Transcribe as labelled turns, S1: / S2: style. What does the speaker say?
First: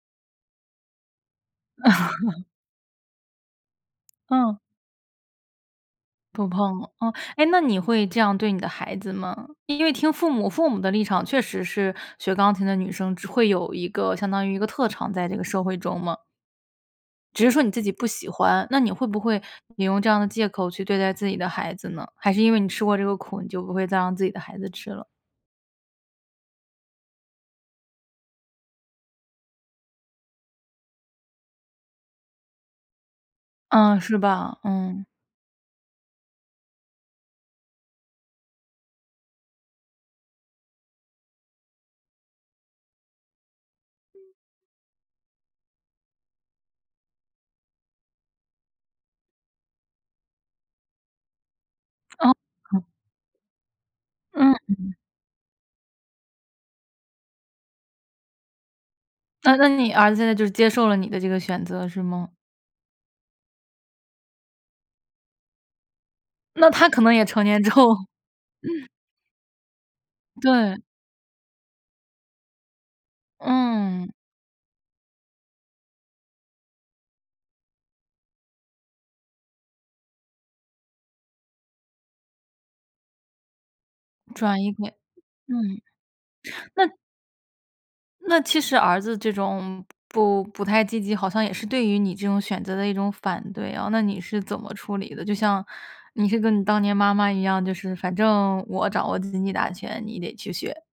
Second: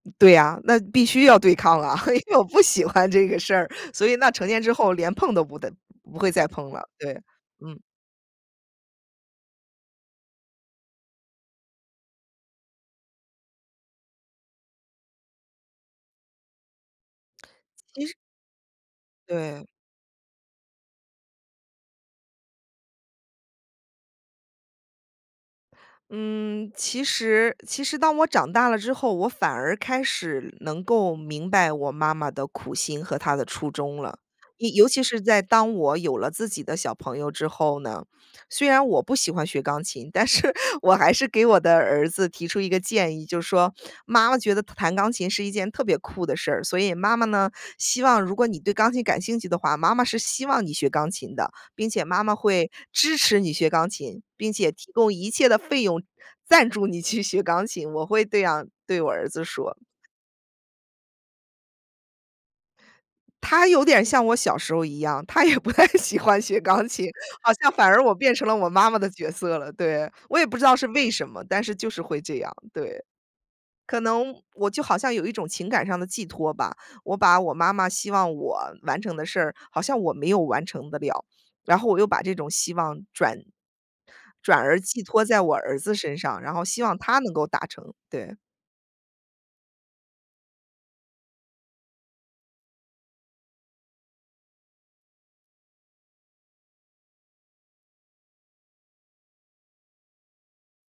S1: 对啊，那必须要对抗啊，因为我 不喜欢这个事儿，所以那成
S2: 嗯。
S1: 年之后连碰都不得不会再
S2: 不
S1: 碰
S2: 碰，
S1: 了，
S2: 嗯。
S1: 对，
S2: 诶，那你
S1: 嗯。
S2: 会这样对你的孩子吗？因为听父母父母的立场确实是学钢琴的女生只会有一个相当于一个特长，在这个社会中嘛。只是说你自己不
S1: 其实
S2: 喜欢，那你会不会
S1: 对。
S2: 你用这样的借口去对待自己的孩子呢？还是因为你吃过这个苦，你就不会再让自己的孩子吃了？
S1: 嗯，其实其实当我长大了之后，我反而开始能够明白我妈妈的苦心和她的初
S2: 嗯，
S1: 衷了。
S2: 是吧。
S1: 一尤其
S2: 嗯。
S1: 是在当我有了自己的小朋友之后呢，虽然我不喜欢学钢琴，但是我还是给我的儿子提出一个建议，就是说：“妈妈觉得弹钢琴是一件特别酷的事儿，所以妈妈呢，希望如果你对钢琴感兴趣的话，妈妈是希望你学钢琴的，并且妈妈会
S2: 哦。
S1: 支持你学钢琴，并且提
S2: 嗯。
S1: 供一切的费用赞助你去学钢琴。”我会这样对我儿子
S2: 那那
S1: 说。
S2: 你儿子现在就是接受了你的这个选择，是吗？
S1: 他有点儿像我小时候一样，他也不太喜欢学
S2: 那
S1: 钢
S2: 他可
S1: 琴。
S2: 能也成
S1: 好
S2: 年之
S1: 像反
S2: 后
S1: 而我变成了我 妈妈的角色了。对，我也不知道
S2: 对。
S1: 是为什么，但是就是会这样，对。可
S2: 嗯。
S1: 能我就好像有一种情感上的寄托吧，我把我妈妈希望我完成的事儿，好像我没有完成得了。然后我又把这种希望转转
S2: 转移一
S1: 而
S2: 点，
S1: 寄托在我儿
S2: 嗯。
S1: 子身上，然后希
S2: 那
S1: 望他能够达成。对。
S2: 那其实儿子这种不不太积极，好像也是对于你这种选择的一种反对啊，那你是怎么处理的？就像你是跟你当年妈妈一样，就是反正我掌握经济大权，你得去学。